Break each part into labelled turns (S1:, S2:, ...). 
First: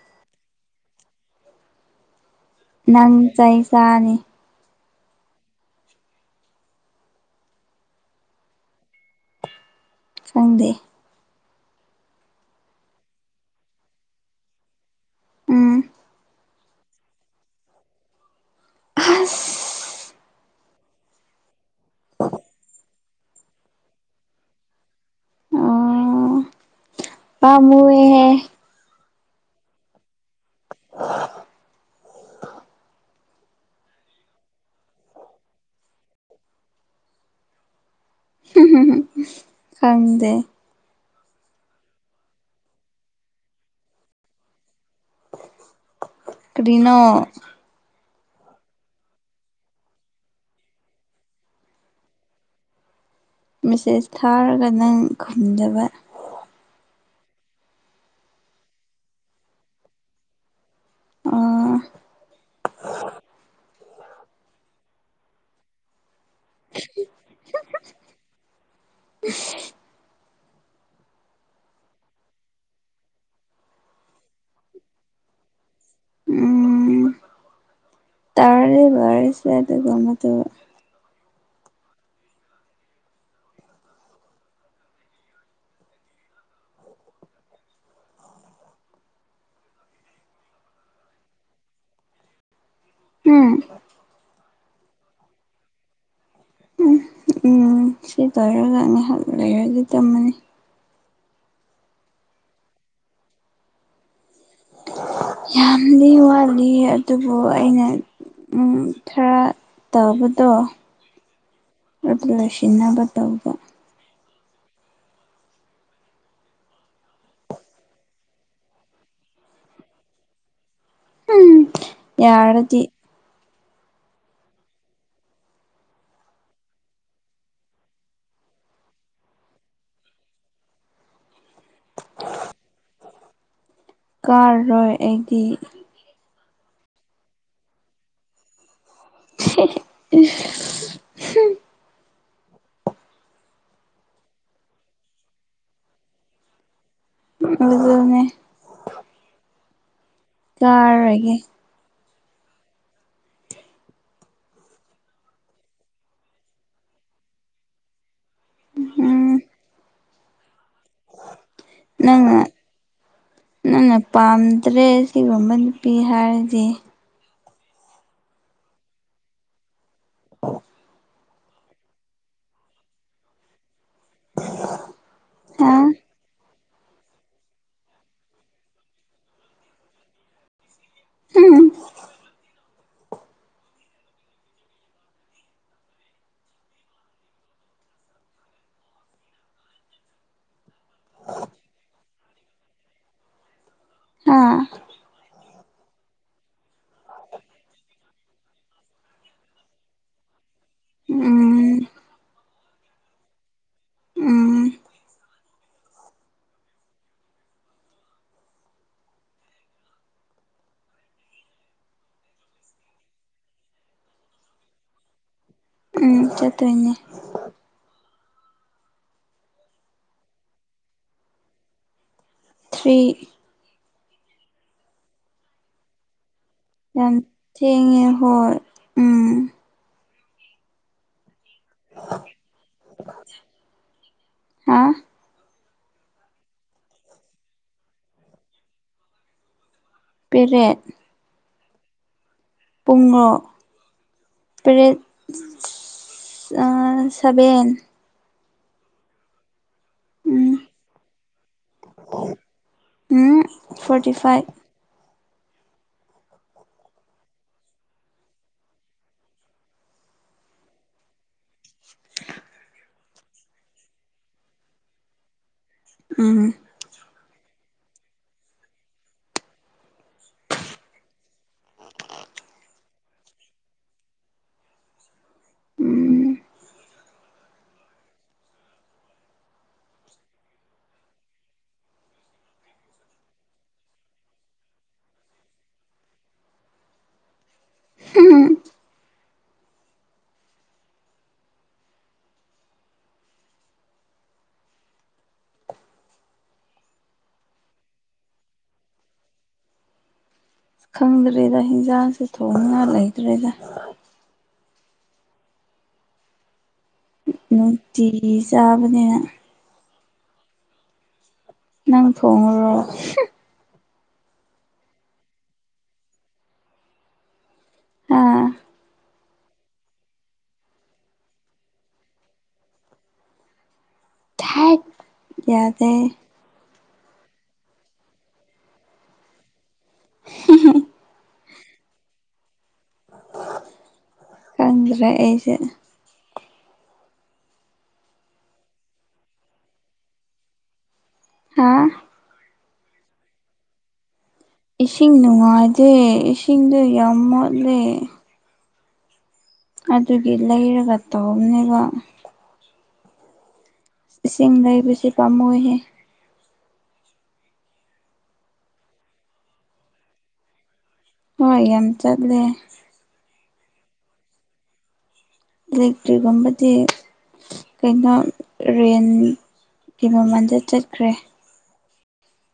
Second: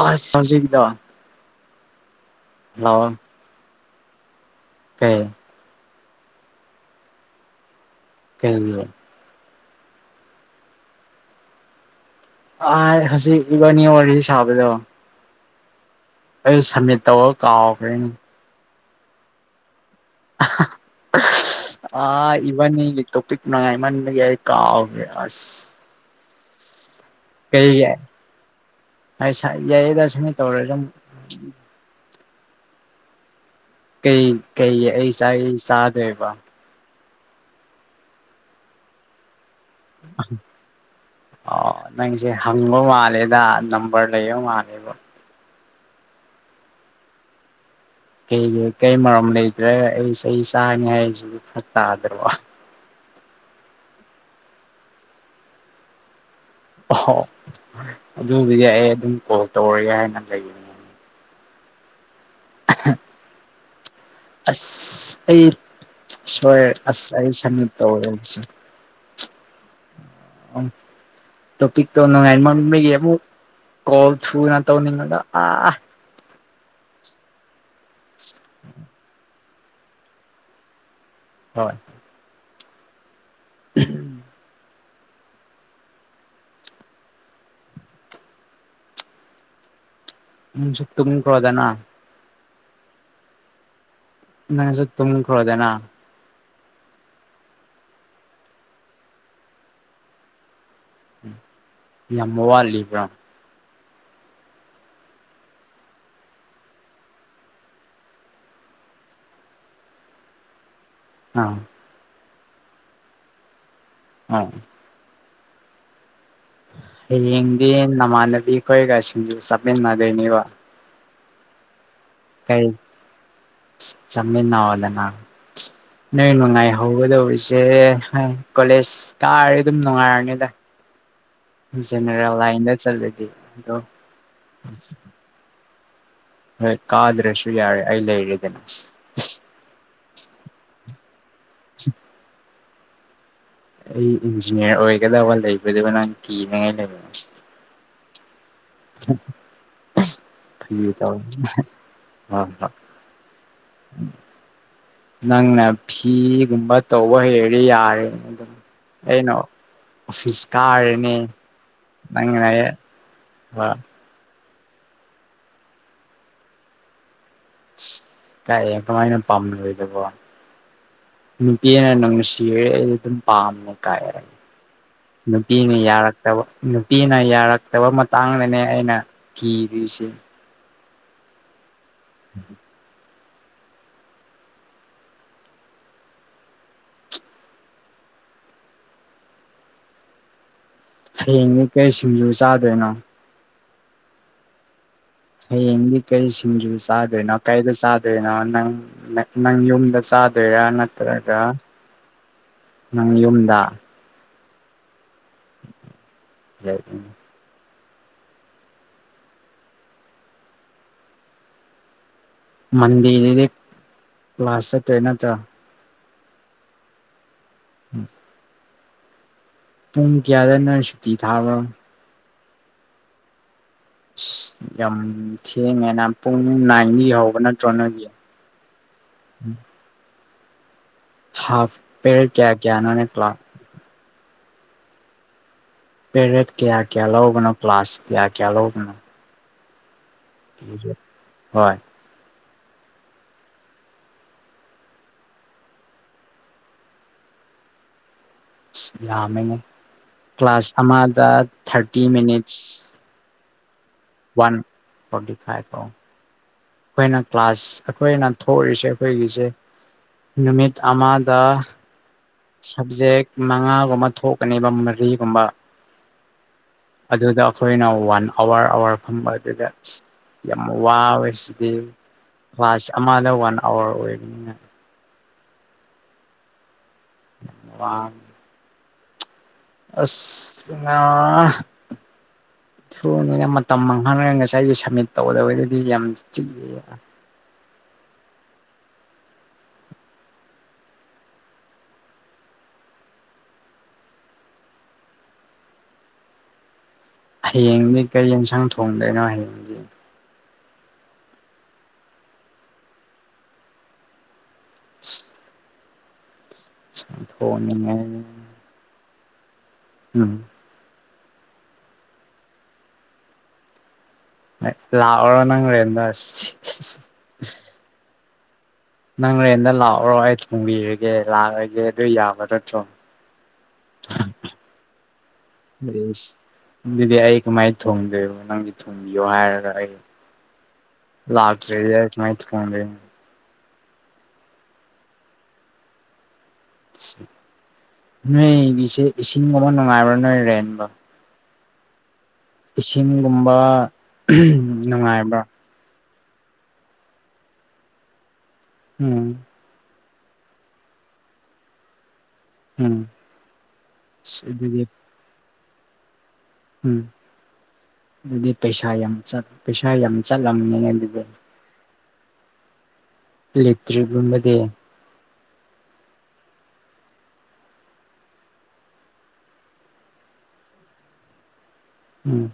S1: ꯑꯁ ꯍꯧꯖꯤꯛꯒꯤꯗ‌ꯣ
S2: ꯅꯪ ꯆꯩ ꯆꯥꯅꯤ
S1: ꯎꯝ ꯀꯩꯅ‌ꯣꯗꯨꯔ‌ꯣ
S2: ꯆꯪꯗꯦ
S1: ꯑꯥꯏ ꯍꯧꯖꯤꯛ ꯏꯕꯥꯟꯅꯤ ꯋꯥꯔꯤ ꯁꯥꯕꯗꯣ
S2: ꯎꯝ
S1: ꯑꯩ ꯁꯝꯃꯤꯠ ꯇꯧꯔ ꯀꯥꯎꯈ꯭ꯔꯦꯅꯦ
S2: ꯑꯁ
S1: [unintelligible] ꯑꯥ ꯏꯕꯥꯟꯅꯤꯒꯤ ꯇꯣꯄꯤꯛ ꯅꯨꯡꯉꯥꯏꯃꯟꯕꯒꯤ ꯑꯩ ꯀꯥꯎꯒ꯭ꯔ‌ꯦ ꯑꯁ
S2: ꯑꯣ
S1: ꯀꯩꯒꯤ
S2: ꯄꯥꯝꯃꯨꯏꯍꯦ
S1: [unintelligible] ꯌꯥꯏꯌꯦꯗ ꯁꯨꯃꯥꯏꯅ ꯇꯧꯔ ꯁꯨꯝ ꯀꯩ ꯀꯩꯒꯤ ꯑꯩ ꯆꯥꯏꯁ‌ꯦ ꯁꯥꯥꯗ‌ꯣꯏꯕ
S2: [unintelligible] ꯈꯪꯗꯦ
S1: [unintelligible] ꯅꯪꯁꯦ ꯍꯪꯕ ꯃꯥꯜꯂꯦꯗ ꯅꯝꯕꯔ ꯂꯩꯕ ꯃꯥꯜꯂꯦꯗ
S2: ꯀꯔꯤꯅꯣ
S1: ꯀꯩꯒꯤ ꯀꯩ ꯃꯔꯝ ꯂꯩꯗ꯭ꯔꯦ ꯑꯩ ꯆꯩ ꯆꯥꯔꯅꯤ ꯍꯥꯏꯁꯤꯕꯨ ꯐ꯭ꯔꯛ ꯇꯥꯗ꯭ꯔꯣ
S2: ꯃꯦꯁꯦꯁ ꯊꯥꯔꯒ ꯅꯪ ꯈꯨꯝꯗꯕ
S1: ꯑꯣꯍ‌ꯣ ꯑꯗꯨꯒꯤꯗꯤ ꯑꯩ ꯑꯗꯨꯝ ꯀꯣꯜ ꯇꯧꯔꯒꯦ ꯍꯥꯏꯅ ꯂꯩꯕꯅ‌ꯦ
S2: ꯑꯥ
S1: [unintelligible] ꯑꯁ ꯑꯩ ꯁꯣꯏꯔ‌ꯦ ꯑꯁ ꯑꯩ ꯁꯝꯃꯤꯠ ꯇꯧꯔꯒ‌ꯦ ꯑꯗꯨꯁꯨ
S2: [inaudible]
S1: ꯑꯝ ꯇꯣꯄꯤꯛꯇ‌ꯣ ꯅꯨꯡꯉꯥꯏ ꯃꯟꯕꯒꯤ ꯑꯃꯨꯛ ꯀꯣꯜ ꯊꯨꯅ ꯇꯧꯅꯤꯡꯉꯒ ꯑꯥ
S2: ꯇꯧꯔꯔ‌ꯣꯏ ꯕꯔ‌ꯣꯏꯁꯦ ꯑꯗꯨꯒ ꯑꯃꯨꯛ ꯇꯧꯔꯛ
S1: ꯍꯣꯏ ꯎꯝꯍꯨꯝ ꯅꯪꯁꯨ ꯇꯨꯝꯈ꯭ꯔ‌ꯣꯗꯅ
S2: ꯎꯝ
S1: ꯅꯪꯁꯨ ꯇꯨꯝꯈ꯭ꯔ‌ꯣꯗꯅ
S2: ꯎꯝ ꯎꯝ ꯁꯤ ꯂ‌ꯣꯏꯔꯒ ꯉꯥꯏꯍꯥꯛ ꯂꯩꯔꯗꯤ ꯇꯨꯝꯃꯅꯤ
S1: ꯌꯥꯝ ꯋꯥꯠꯂꯤꯕ꯭ꯔꯣ
S2: ꯌꯥꯝꯗꯤ ꯋꯥꯠꯂꯤ ꯑꯗꯨꯕꯨ ꯑꯩꯅ ꯎꯝ ꯈꯔ ꯇꯧꯕꯗꯣ
S1: ꯑꯥ
S2: ꯑꯗꯨ ꯂꯣꯏꯁꯤꯟꯅꯕ ꯇꯧꯕ
S1: ꯍꯥ ꯍꯥꯌꯦꯡꯗꯤ ꯅꯃꯥꯟꯅꯕꯤ ꯈꯣꯏꯒꯁꯤꯡꯖꯨ ꯆꯠꯃꯤꯟꯅꯗꯣꯏꯅꯦꯕ
S2: ꯎꯝ
S1: ꯀꯩ
S2: ꯌꯥꯔꯗꯤ
S1: ꯆꯃꯤꯟꯅꯧꯑꯣꯅ‌ꯦꯅꯪ ꯅꯣꯏ ꯅꯨꯡꯉꯥꯏꯍꯧꯒꯗꯧꯔꯤꯁꯦ ꯍꯝ ꯀꯣꯂꯦꯖ ꯀꯥꯔ ꯑꯗꯨꯝ ꯅꯨꯡꯉꯥꯏꯔꯅꯤꯗ [unintelligible] ꯂꯥꯏꯟꯗ ꯆꯠꯂꯗꯤꯗꯣ
S2: ꯀꯥꯔꯣꯏ ꯑꯩꯗꯤ
S1: ꯍꯣꯏ ꯀꯥꯗ꯭ꯔꯁꯨ ꯌꯥꯔꯦ ꯑꯩ ꯂꯩꯔꯦꯗꯅ
S2: [unintelligible]
S1: ꯑꯩ ꯏꯟꯖꯤꯅꯤꯌꯥꯔ ꯑꯣꯏꯒꯗꯕ ꯂꯩꯕꯗꯨꯒ ꯅꯪ ꯀꯤꯅꯉꯥꯏ ꯂꯩꯕ
S2: ꯑꯗꯨꯅꯦ ꯀꯥꯔꯔꯣꯏꯒꯦ
S1: [unintelligible] [inaudible] ꯅꯪꯅ ꯐꯤꯒꯨꯝꯕ ꯇꯧꯕ ꯍꯩꯔꯗꯤ ꯌꯥꯔꯦ ꯑꯗꯨꯝ ꯑꯩꯅꯣ
S2: ꯎꯝ
S1: ꯑꯣꯐꯤꯁꯀꯥ
S2: ꯅꯪꯅ
S1: ꯍꯣꯏ
S2: ꯅꯪꯅ ꯄꯥꯝꯗ꯭ꯔꯦ ꯑꯁꯤꯒꯨꯝꯕ ꯅꯨꯄꯤ ꯍꯥꯏꯔꯗꯤ
S1: ꯀꯥꯏ ꯀꯃꯥꯏꯅ ꯄꯝꯂꯣꯏꯗꯕꯣ
S2: [inaudible]
S1: ꯅꯨꯄꯤꯅ ꯅꯨꯡꯁꯤꯔꯦ ꯑꯩ ꯑꯗꯨꯝ ꯄꯥꯝꯃꯦ ꯀ
S2: ꯍꯥ
S1: ꯅꯨꯄꯤꯅ ꯌꯥꯔꯛꯇꯕ ꯅꯨꯄꯤꯅ ꯌꯥꯔꯛꯇꯕ ꯃꯇꯥꯡꯗꯅꯦ ꯑꯩꯅ ꯀꯤꯔꯤꯁꯦ
S2: [unintelligible]
S1: [inaudible] ꯍꯌꯦꯡꯅꯤ ꯀꯩ ꯁꯤꯡꯖꯨ ꯆꯥꯗꯣꯏꯅꯣ
S2: ꯍꯥ
S1: ꯍꯌꯦꯡꯗꯤ ꯀꯩ ꯁꯤꯡꯖꯨ ꯆꯥꯗꯣꯏꯅꯣ ꯀꯩꯗ ꯆꯥꯗꯣꯏꯅꯣ ꯅꯪ ꯅ ꯅꯪ ꯌꯨꯝꯗ ꯆꯥꯗꯣꯏꯔꯥ ꯅꯠꯇ꯭ꯔꯒ
S2: ꯎꯝ
S1: ꯅꯪ ꯌꯨꯝꯗ
S2: ꯎꯝ
S1: [unintelligible] ꯃꯟꯗꯦꯗꯗꯤ ꯀ꯭ꯂꯥꯁ ꯆꯠꯇꯣꯏ ꯅꯠꯇ꯭ꯔꯥ
S2: ꯎꯝ ꯆꯠꯇꯣꯏꯅꯤ
S1: [inaudible] ꯄꯨꯡ ꯀꯌꯥꯗꯅ ꯅꯣꯏ ꯁꯨꯇꯤ ꯊꯥꯕ꯭ꯔꯣ
S2: ꯊ꯭ꯔꯤ
S1: ꯌꯝ ꯊꯦꯡꯉꯦꯅꯝ ꯄꯨꯡ ꯅꯥꯏꯟꯗꯤ
S2: ꯌꯥꯝ
S1: ꯍꯧꯕ ꯅꯠꯇ꯭ꯔꯣ
S2: ꯊꯦꯡꯉꯦ
S1: ꯅꯣꯒꯤ
S2: ꯍꯣꯏ ꯎꯝ
S1: ꯍꯥꯐ ꯄꯦꯔꯗ ꯀꯌꯥ ꯀꯌꯥꯅꯣꯅꯦ ꯀ꯭ꯂꯥ
S2: ꯍꯥ
S1: ꯄꯦꯔꯗ ꯀꯌꯥ ꯀꯌꯥ ꯂꯧꯕꯅꯣ ꯀꯂ꯭ꯥꯁ ꯀꯌꯥ ꯀꯌꯥ ꯂꯧꯕꯅꯣ
S2: ꯄꯦꯔꯦꯠ
S1: ꯍꯣꯏ
S2: ꯄꯨꯡꯂꯣ ꯇꯔꯦꯠ ꯑ ꯁꯚꯦꯟ
S1: ꯌꯥꯝꯃꯦꯅꯦ
S2: ꯎꯝ
S1: ꯀ꯭ꯂꯥꯁ ꯑꯃꯗ ꯊꯥꯔꯇꯤ ꯃꯤꯅꯤꯠꯁ
S2: ꯎꯝ ꯐꯣꯔꯇꯤ ꯐ
S1: ꯋꯥꯟ ꯐꯣꯔꯇꯤ ꯐꯥꯏꯚ ꯑꯣ ꯈꯣꯏꯅ ꯀ꯭ꯂꯥꯁ ꯑꯩꯈꯣꯏꯅ ꯊꯣꯛꯔꯤꯁꯦ ꯑꯩꯈꯣꯏꯒꯤꯁꯦ ꯅꯨꯃꯤꯠ ꯑꯃꯗ
S2: [inaudible]
S1: ꯁꯕꯖꯦꯛ ꯃꯉꯥꯒꯨꯝꯕ ꯊꯣꯛꯀꯅꯦꯕ ꯃꯔꯤꯒꯨꯝꯕ
S2: ꯎꯝ
S1: ꯑꯗꯨꯗ ꯑꯈꯣꯏꯅ ꯋꯥꯟ ꯑꯋꯥꯔ ꯑꯋꯥꯔ ꯐꯝꯕ ꯑꯗꯨꯗ ꯌꯥꯝ ꯋꯥꯕꯁꯤꯗꯤ ꯀ꯭ꯂꯥꯁ ꯑꯃꯗ ꯋꯥꯟ ꯑꯋꯥꯔ ꯑꯣꯏꯕꯅꯤꯅ
S2: ꯎꯝ
S1: ꯋꯥ ꯑꯁ ꯅꯥ ꯐꯣꯝꯅꯦꯅ ꯃꯇꯝ ꯃꯥꯡꯍꯜꯂꯦ ꯉꯁꯥꯏꯗꯣ ꯁꯝꯃꯤꯠ ꯇꯧꯒꯗꯕꯗꯨꯗꯤ ꯌꯥꯝ ꯆꯤꯜꯂꯤꯑꯕ
S2: ꯍꯤ ꯍꯤ ꯎꯝ
S1: ꯍꯌꯦꯡꯗꯤ ꯀꯔꯤ ꯌꯦꯟꯁꯥꯡ ꯊꯣꯡꯗꯣꯏꯅꯣ ꯍꯥꯏꯌꯦ
S2: ꯈꯪꯗ꯭ꯔꯦꯗ ꯍꯤꯟꯖꯥꯡꯁꯦ ꯊꯣꯡꯅꯤꯡꯉꯥꯏ ꯂꯩꯇ꯭ꯔꯦꯗ ꯅꯨꯡꯇꯤ
S1: ꯊꯣꯡꯅꯤꯡꯉꯥꯏ
S2: ꯆꯥꯕꯅꯤꯅ
S1: ꯎꯝ
S2: ꯅꯪ ꯊꯣꯡꯉꯨꯔꯣ
S1: ꯂꯥꯛꯎꯔ ꯅꯪ ꯔꯦꯟꯗ
S2: ꯑꯥ
S1: ꯅꯪ ꯔꯦꯟꯗ ꯂꯥꯛꯑꯣꯔꯣ ꯑꯩ ꯊꯣꯡꯕꯤꯔꯒꯦ ꯂꯥꯛꯑꯒꯦ ꯑꯗꯨ ꯌꯥꯕ ꯅꯠꯇ꯭ꯔꯣ
S2: ꯊꯥꯏꯠ ꯌꯥꯗꯦ
S1: ꯏꯁ ꯑꯗꯨꯗꯤ ꯑꯩ ꯀꯃꯥꯏꯅ ꯊꯣꯡꯗꯣꯏꯅꯣ ꯅꯪꯗꯤ ꯊꯣꯡꯕꯤꯌꯣ ꯍꯥꯏꯔꯒ ꯑꯩ ꯂꯥꯛꯇ꯭ꯔꯤꯌꯦ ꯃꯥꯏ ꯗꯨꯀꯥꯟꯗꯩ
S2: ꯈꯪꯗ꯭ꯔꯦ ꯑꯩꯁꯨ
S1: ꯅꯣꯏꯒꯤꯁꯦ ꯏꯁꯤꯡꯒꯨꯝꯕ ꯅꯨꯡꯉꯥꯏꯕ꯭ꯔꯥ ꯅꯣꯏ ꯔꯦꯟꯇꯣ
S2: ꯍꯥ
S1: ꯏꯁꯤꯡꯒꯨꯝꯕ
S2: ꯏꯁꯤꯡ
S1: ꯅꯨꯡꯉꯥꯏꯕ꯭ꯔꯥ
S2: ꯅꯨꯡꯉꯥꯏꯇꯦ ꯏꯁꯤꯡꯗꯣ ꯌꯥꯝ ꯃꯣꯠꯂꯦ
S1: ꯎꯝ
S2: ꯑꯗꯨꯒꯤ ꯂꯩꯔꯒ ꯇꯧꯕꯅꯦꯕ
S1: ꯎꯝ ꯑꯁ
S2: ꯏꯁꯤꯡ
S1: ꯑꯗꯨꯗꯤ
S2: ꯂꯩꯕꯁꯦ ꯄꯥꯝꯃꯨꯍꯦ
S1: ꯎꯝ ꯑꯗꯨꯗꯤ ꯄꯩꯁꯥ ꯌꯥꯝ ꯆꯪ ꯄꯩꯁꯥ ꯌꯥꯝ ꯆꯠꯂꯝꯅꯤꯅꯦ ꯑꯗꯨꯗꯤ
S2: ꯍꯣꯏ ꯌꯥꯝ ꯆꯠꯂꯦ
S1: ꯏꯂꯦꯛꯇ꯭ꯔꯤꯛꯒꯨꯝꯕꯗꯤ
S2: ꯏꯂꯦꯛꯇ꯭ꯔꯤꯛꯒꯨꯝꯕꯗꯤ ꯀꯩꯅꯣ ꯔꯦꯟꯒꯤ ꯃꯃꯟꯗ ꯆꯠꯈ꯭ꯔꯦ
S1: ꯎꯝ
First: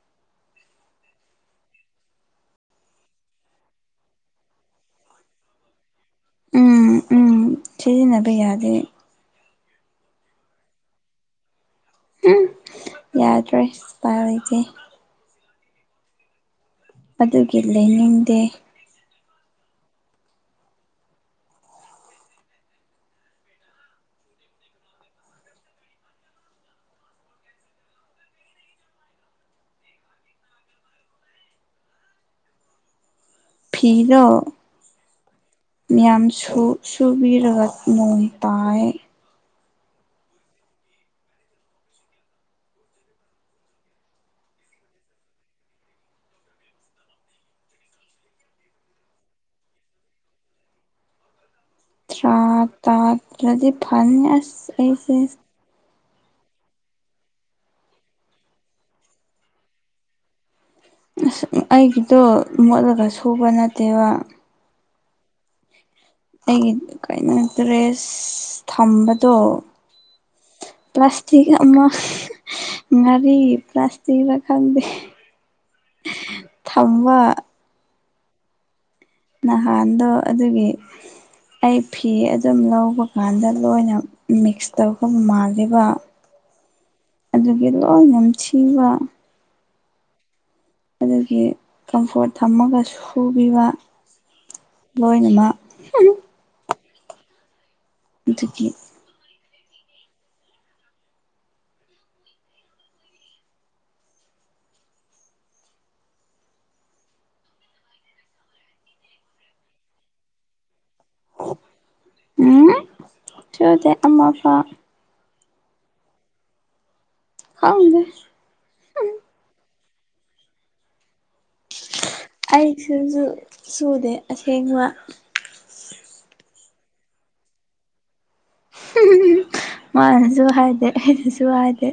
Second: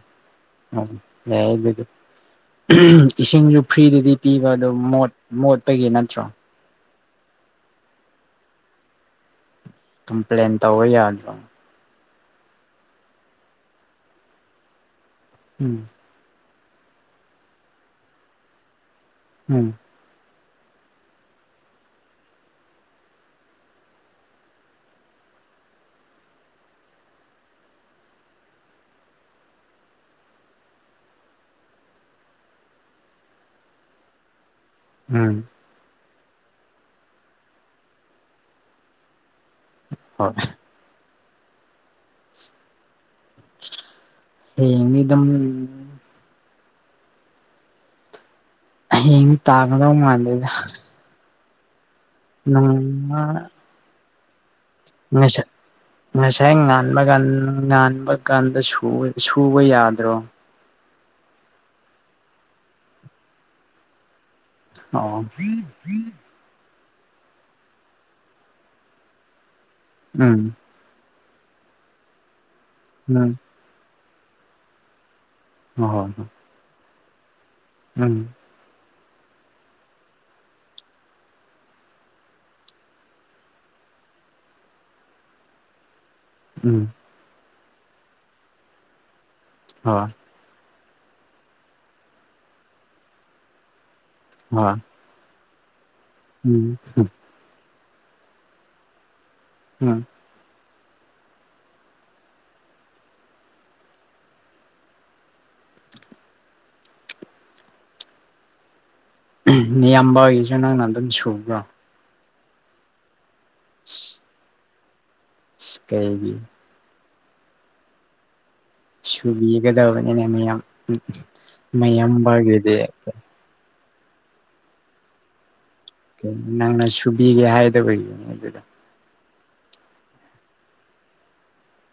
S1: ꯊꯝ ꯂꯩꯍꯧꯗꯦ ꯑꯗꯨꯝ ꯏꯁꯤꯡꯁꯨ ꯐ꯭ꯔꯤꯗꯗꯤ ꯄꯤꯕ ꯑꯗꯣ ꯃꯣꯠ ꯃꯣꯠꯄꯒꯤ ꯅꯠꯇ꯭ꯔꯣ
S2: ꯎꯝ ꯎꯝ ꯁꯤꯖꯤꯟꯅꯕ ꯌꯥꯗꯦ
S1: ꯀꯝꯄ꯭ꯂꯦꯟ ꯇꯧꯑꯣ ꯌꯥꯗ꯭ꯔꯣ
S2: ꯎꯝ ꯌꯥꯗ꯭ꯔꯦ ꯎꯄꯥꯏ ꯂꯩꯇꯦ
S1: ꯎꯝ
S2: ꯑꯗꯨꯒꯤ ꯂꯩꯅꯤꯡꯗꯦ
S1: ꯎꯝ
S2: ꯐꯤꯗꯣ
S1: ꯎꯝ
S2: ꯃꯌꯥꯝ ꯁꯨ ꯁꯨꯕꯤꯔꯒ ꯅꯣꯡ ꯇꯥꯏꯌꯦ
S1: ꯍꯣꯏ ꯍꯌꯦꯡ ꯅꯤꯗꯝ ꯍꯌꯦꯡꯗꯤ ꯇꯥꯒꯗꯧ ꯃꯥꯟꯗꯦꯗ
S2: ꯇꯥ
S1: ꯅꯣꯡꯃ
S2: ꯇꯥꯗ꯭ꯔꯗꯤ ꯐꯥꯅꯤ ꯑꯁ ꯑꯩꯁꯦ
S1: ꯉꯁ ꯉꯁꯥꯏ ꯉꯟꯕ ꯀꯥꯟ ꯉꯟꯕ ꯀꯥꯟꯗ ꯁꯨꯕ ꯌꯥꯗ꯭ꯔꯣ
S2: ꯑꯁ ꯑꯩꯒꯤꯗꯣ ꯃꯣꯠꯂꯒ ꯁꯨꯕ ꯅꯠꯇꯦꯕ
S1: ꯑꯣ
S2: ꯑꯩꯒꯤ ꯀꯩꯅꯣ ꯗ꯭ꯔꯦꯁ ꯊꯝꯕꯗꯣ꯫
S1: ꯎꯝ
S2: ꯄ꯭ꯂꯁꯇꯛ ꯑꯃ
S1: ꯎꯝ
S2: ꯉꯥꯔꯤꯒꯤ ꯄ꯭ꯂꯥꯁꯇꯛꯔ ꯈꯪꯗꯦ ꯫
S1: ꯍꯣꯏ ꯍꯣꯏ ꯍꯣꯏ
S2: ꯊꯝꯕ
S1: ꯎꯝ
S2: ꯅꯍꯥꯟꯗꯣ ꯑꯗꯨꯒꯤ ꯑꯩ ꯐꯤ ꯑꯗꯨꯝ ꯂꯧꯕ ꯀꯥꯟꯗ ꯂꯣꯏꯅ ꯃꯤꯛꯁ ꯇꯧꯕ ꯃꯥꯜꯂꯦꯕ ꯫
S1: ꯎꯝ
S2: ꯑꯗꯨꯒꯤ ꯂꯣꯏ ꯅꯝꯊꯤꯕꯥ ꯫
S1: ꯍꯣꯏ
S2: ꯑꯗꯨꯒꯤ ꯀꯝꯐꯣꯔꯠ ꯊꯝꯃꯒ ꯁꯨꯕꯤꯕ꯫
S1: ꯍꯥ
S2: ꯂꯣꯏꯅꯃꯛ
S1: ꯎꯝ ꯍꯨꯝ
S2: ꯑꯗꯨꯒꯤ
S1: ꯍꯨꯝ ꯅꯌꯥꯝꯕꯒꯤꯖꯨ ꯅꯡꯅ ꯑꯗꯨꯝ ꯁꯨꯕ꯭ꯔꯣ
S2: ꯎꯝ ꯁꯨꯗꯦ ꯑꯃꯣꯠꯄ ꯫
S1: ꯁꯤ ꯀꯩꯒꯤ ꯫
S2: ꯈꯪꯗꯦ ꯫
S1: ꯁꯨꯕꯤꯒꯗꯕꯅꯤꯅꯦ ꯃꯌꯥꯝ ꯃꯌꯥꯝ
S2: ꯑꯩꯁꯨꯖꯨ ꯆꯨꯗꯦ ꯑꯁꯦꯡꯕ꯫
S1: ꯀꯩ ꯅꯪꯅ ꯁꯨꯕꯤꯒꯦ ꯍꯥꯏꯗꯕꯒꯤꯅꯦ ꯑꯗꯨꯗ꯫ ꯍ
S2: ꯃꯥꯅꯁꯨ ꯍꯥꯏꯗꯦ ꯑꯩꯅꯁꯨ ꯍꯥꯏꯗꯦ꯫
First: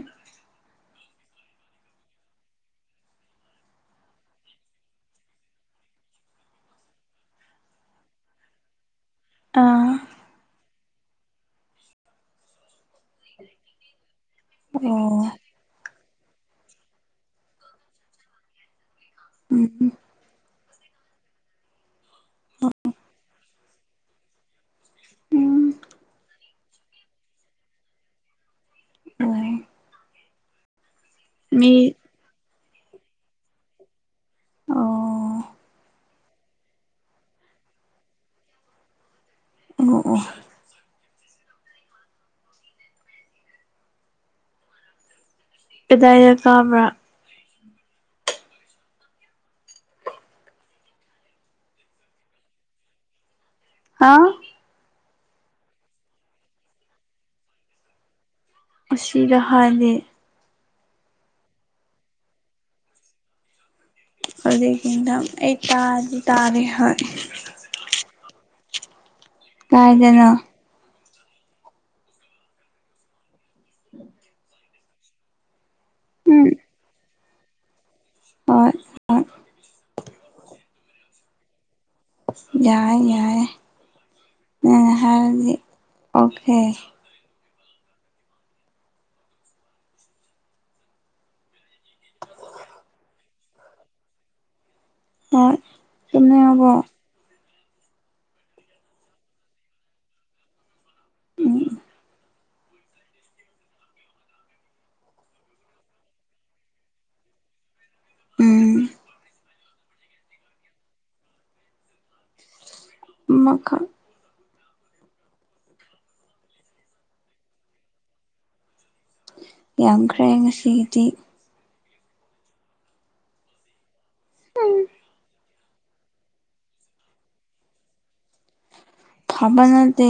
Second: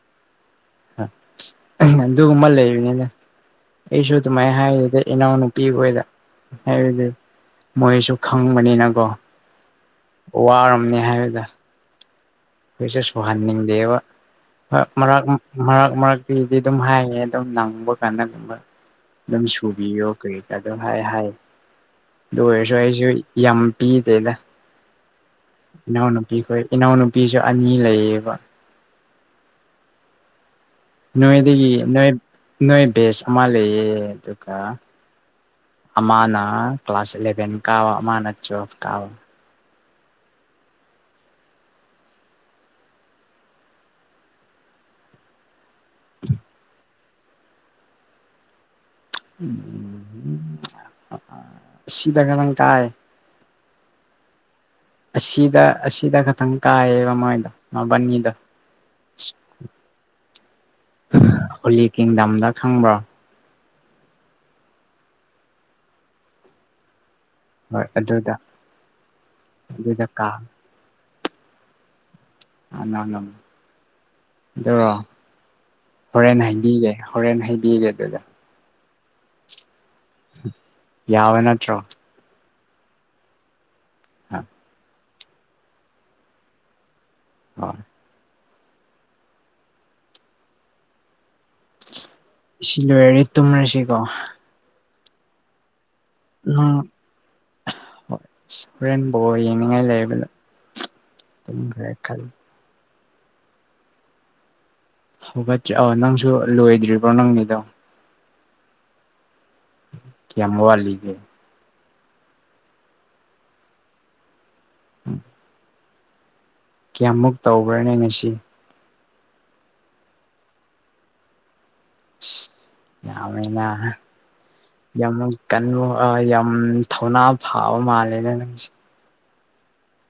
S1: ꯑꯗꯨꯒꯨꯝꯕ ꯂꯩꯕꯅꯦꯗꯥ ꯫ ꯑꯩꯁꯨ ꯑꯗꯨꯃꯥꯏ ꯍꯥꯏꯗꯦ ꯏꯅꯥꯎꯅꯨꯄꯤꯒꯣꯏꯗ ꯍꯥꯏꯕꯗꯤ ꯃꯣꯏꯅꯁꯨ ꯈꯪꯕꯅꯤꯅꯒꯣ ꯫
S2: ꯑꯥ
S1: ꯋꯥꯔꯝꯅꯤ ꯍꯥꯏꯕꯗꯣ ꯫ ꯀꯩꯁꯨ ꯁꯨꯍꯟꯅꯤꯡꯗꯦꯕ ꯍꯣꯏ
S2: ꯑꯣ
S1: ꯃꯔꯛ ꯃ ꯃꯔꯛ ꯃꯔꯛꯇꯤꯗꯤ ꯑꯗꯨꯝ ꯍꯥꯏꯌꯦ ꯑꯗꯨꯝ ꯅꯪꯕ ꯀꯥꯟꯗ ꯒꯨꯝꯕ꯫ ꯗꯨꯝ
S2: ꯎꯝ
S1: ꯁꯨꯕꯤꯌꯣ ꯀꯔꯤ ꯀꯥ ꯑꯗꯨꯝ ꯍꯥꯏ ꯍꯥꯏ꯫ ꯑꯗꯨ ꯑꯣꯏꯔꯁꯨ ꯑꯩꯁꯨ ꯌꯥꯝ ꯄꯤꯗꯦꯗ꯫
S2: ꯎꯝ
S1: ꯏꯅꯥꯎꯅꯨꯄꯤꯈꯣꯏ ꯏꯅꯥꯎꯅꯨꯄꯤꯁꯨ ꯑꯅꯤ ꯂꯩꯌꯦꯕ꯫
S2: ꯑꯣꯏꯌꯦ
S1: ꯅꯣꯏꯗꯒꯤ ꯅꯣꯏ ꯅꯣꯏ ꯕꯦꯁ ꯑꯃ ꯂꯩꯌꯦ ꯑꯗꯨꯒ꯫
S2: ꯑꯣ
S1: ꯑꯃꯥꯅ ꯀ꯭ꯂꯥꯁ ꯏꯂꯦꯚꯦꯟ ꯀꯥꯋ ꯑꯃꯅ ꯇꯨꯋꯦꯜꯐ ꯀꯥꯋ꯫
S2: ꯑꯣ ꯑꯣ ꯀꯗꯥꯏꯅ ꯀꯥꯕ꯭ꯔꯥ꯫
S1: ꯁꯤꯗꯥ ꯈꯇꯡ ꯀꯥꯏ꯫
S2: ꯍꯥꯥꯎ
S1: ꯑꯁꯤꯗ ꯑꯁꯤꯗ ꯈꯇꯪ ꯀꯥꯏꯌꯦꯕ ꯃꯣꯏꯗꯣ ꯃꯕꯥꯟꯅꯤꯗꯣ ꯫
S2: ꯑꯁꯤꯗ ꯍꯥꯏꯗꯤ꯫
S1: ꯍꯣꯂꯤ ꯀꯤꯡꯗꯝꯗ ꯈꯪꯕ꯭ꯔꯣ꯫
S2: ꯑꯗꯨꯗꯒꯤ ꯀꯤꯡꯗꯝ ꯑꯩ ꯇꯥꯗꯤ ꯇꯥꯔꯦ ꯍꯣꯏ
S1: ꯍꯣꯏ ꯑꯗꯨꯗ ꯑꯗꯨꯗ
S2: ꯀꯥꯏꯗꯅꯣ
S1: ꯀꯥ ꯀꯅꯥꯅꯣ ꯑꯗꯨꯔꯣ ꯍꯣꯔꯦꯟ
S2: ꯎꯝ
S1: ꯍꯩꯕꯤꯒꯦ ꯍꯣꯔꯦꯟ ꯍꯩꯕꯤꯒꯦ ꯑꯗꯨꯗ
S2: ꯍꯣꯏ ꯍꯣꯏ
S1: ꯌꯥꯕ ꯅꯠꯇ꯭ꯔꯣ
S2: ꯌꯥꯏ ꯌꯥꯏ ꯅꯪꯅ ꯍꯥꯏꯔꯗꯤ ꯑꯣꯀꯦ
S1: ꯍꯥ ꯁꯤꯂꯣꯏꯔꯤ ꯇꯨꯝꯔꯁꯤ ꯀꯣ
S2: ꯍꯣꯏ
S1: ꯅꯥ
S2: ꯇꯨꯝꯅꯤꯡꯉꯕꯣ
S1: ꯍꯣꯏ ꯍꯣꯔꯦꯟ ꯕꯣꯜ ꯌꯦꯡꯅꯤꯡꯉꯥꯏ ꯂꯩꯕꯅ ꯇꯨꯝꯈ꯭ꯔꯦ ꯈꯜ ꯍꯧꯒꯠꯇ꯭ꯔꯤ ꯑꯣ ꯅꯪꯁꯨ ꯂꯣꯏꯗ꯭ꯔꯤꯕ꯭ꯔꯣ ꯅꯪꯒꯤꯗꯣ
S2: ꯎꯝ
S1: ꯀꯌꯥꯝ ꯋꯥꯠꯂꯤꯒꯦ
S2: ꯑꯃꯥꯈꯛ
S1: ꯎꯝ ꯀꯌꯥꯃꯨꯛ ꯇꯧꯕ꯭ꯔꯅꯦ ꯉꯁꯤ
S2: ꯌꯥꯝꯈ꯭ꯔꯦ ꯉꯁꯤꯒꯤꯗꯤ
S1: ꯏꯁ ꯌꯥꯃꯦꯅ ꯌꯥꯝꯃꯩ [unintelligible] ꯌꯥꯝ ꯊꯧꯅꯥ ꯐꯥꯕ ꯃꯥꯜꯂꯦꯅ ꯅꯪꯁꯦ
S2: ꯐꯕ ꯅꯠꯇꯦ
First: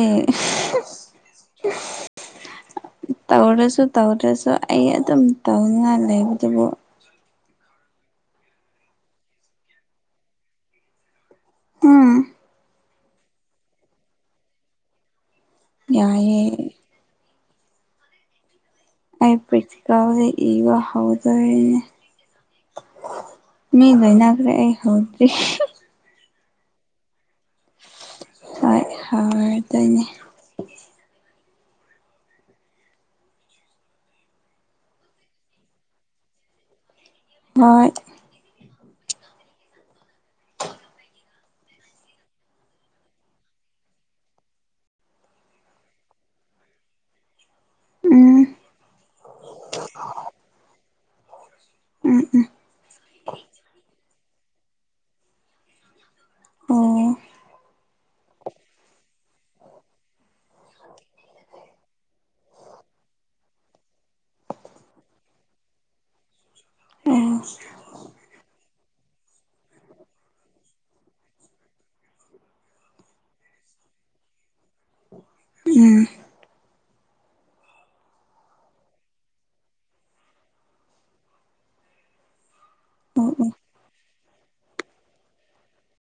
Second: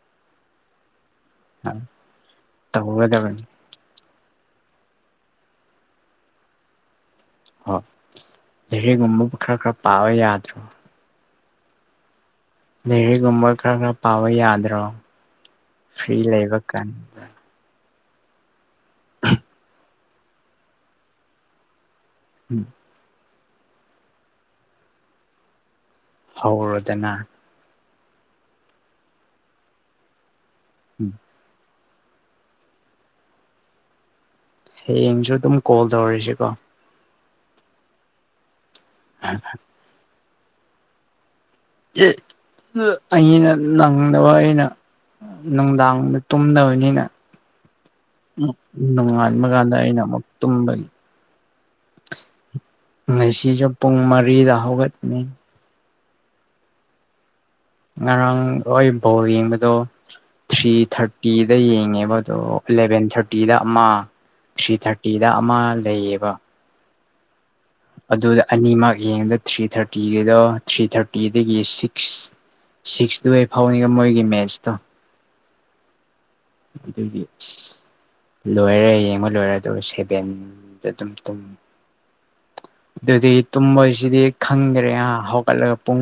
S1: ꯇꯧꯒꯗꯕꯅꯤ
S2: ꯇꯧꯔꯁꯨ ꯇꯧꯗ꯭ꯔꯁꯨ ꯑꯩ ꯑꯗꯨꯝ ꯇꯧꯅꯤꯡꯉꯥꯏ ꯂꯩꯕꯗꯨꯕꯨ
S1: ꯍꯣ ꯂꯩꯔꯤꯒꯨꯝꯕ ꯈꯔ ꯈꯔ ꯄꯥꯕ ꯌꯥꯗ꯭ꯔꯣ
S2: ꯎꯝ
S1: ꯂꯩꯔꯤꯒꯨꯝꯕꯥ ꯈꯔ ꯈꯔ ꯄꯥꯕ ꯌꯥꯗ꯭ꯔꯣ ꯐ꯭ꯔꯤ
S2: ꯌꯥꯏꯌꯦ
S1: ꯂꯩꯕ ꯀꯥꯟ
S2: ꯑꯩ ꯄ꯭ꯔꯦꯛꯇꯤꯀꯜꯁꯦ ꯏꯕ ꯍꯧꯔꯗꯣꯏꯅꯦ
S1: ꯎꯝ
S2: ꯃꯤ ꯂꯣꯏꯅꯒ꯭ꯔꯦ ꯑꯩ ꯍꯧꯗꯔꯤ
S1: ꯍꯧꯔꯣꯗꯅ
S2: ꯍꯣꯏ ꯍꯧꯔꯗꯣꯏꯅꯦ
S1: ꯎꯝ ꯍꯌꯦꯡꯁꯨ ꯑꯗꯨꯝ ꯀꯣꯜ ꯇꯧꯔꯁꯤꯀꯣ
S2: ꯍꯣꯏ
S1: [inaudible] ꯑꯩꯅ ꯅꯪꯗꯕ ꯑꯩꯅ ꯅꯨꯡꯗꯥꯡꯗ ꯇꯨꯝꯗꯕꯅꯤꯅ
S2: ꯎꯝ
S1: ꯅꯣꯡꯉꯥꯟꯕ ꯀꯥꯟꯗ ꯑꯩꯅ ꯑꯃꯨꯛ ꯇꯨꯝꯕꯒꯤ
S2: ꯎꯝ ꯎꯝ
S1: ꯉꯁꯤꯁꯨ ꯄꯨꯡ ꯃꯔꯤꯗ ꯍꯧꯒꯠꯅꯤ
S2: ꯑꯣ
S1: ꯉꯔꯥꯡ ꯑꯣꯏ ꯕꯣꯜ ꯌꯦꯡꯕꯗꯣ ꯊ꯭ꯔꯤ ꯊꯥꯔꯇꯤꯗ ꯌꯦꯡꯉꯦꯕ ꯑꯗꯣ ꯑꯦꯂꯚꯦꯟ ꯊꯥꯔꯇꯤꯗ ꯑꯃ ꯊ꯭ꯔꯤ ꯊꯥꯔꯇꯤꯗ ꯑꯃ ꯂꯩꯌꯦꯕ
S2: ꯑꯣ
S1: ꯑꯗꯨꯗ ꯑꯅꯤꯃꯛ ꯌꯦꯡꯉꯗ ꯊ꯭ꯔꯤ ꯊꯥꯔꯇꯤꯒꯤꯗꯣ ꯊ꯭ꯔꯤ ꯊꯥꯔꯇꯤꯗꯒꯤ ꯁꯤꯛꯁ ꯁꯤꯛꯁꯇꯨꯑꯦ ꯐꯥꯎꯅꯤꯉꯥ ꯃꯣꯏꯒꯤ ꯃꯦꯠꯁꯇꯣ
S2: ꯎꯝ
S1: ꯑꯗꯨꯒꯤ ꯑꯁ ꯂꯣꯏꯔꯦ ꯌꯦꯡꯕ ꯂꯣꯏꯔꯦ ꯑꯗꯨꯒ ꯁꯦꯚꯦꯟꯗ ꯑꯗꯨꯝ ꯇꯨꯝ
S2: ꯑꯣ
S1: ꯑꯗꯨꯗꯤ
S2: ꯑꯣ
S1: ꯇꯨꯝꯕꯍꯥꯏꯁꯤꯗꯤ ꯈꯪꯗ꯭ꯔꯦꯍꯥ ꯍꯧꯒꯠꯂꯒ ꯄꯨꯡ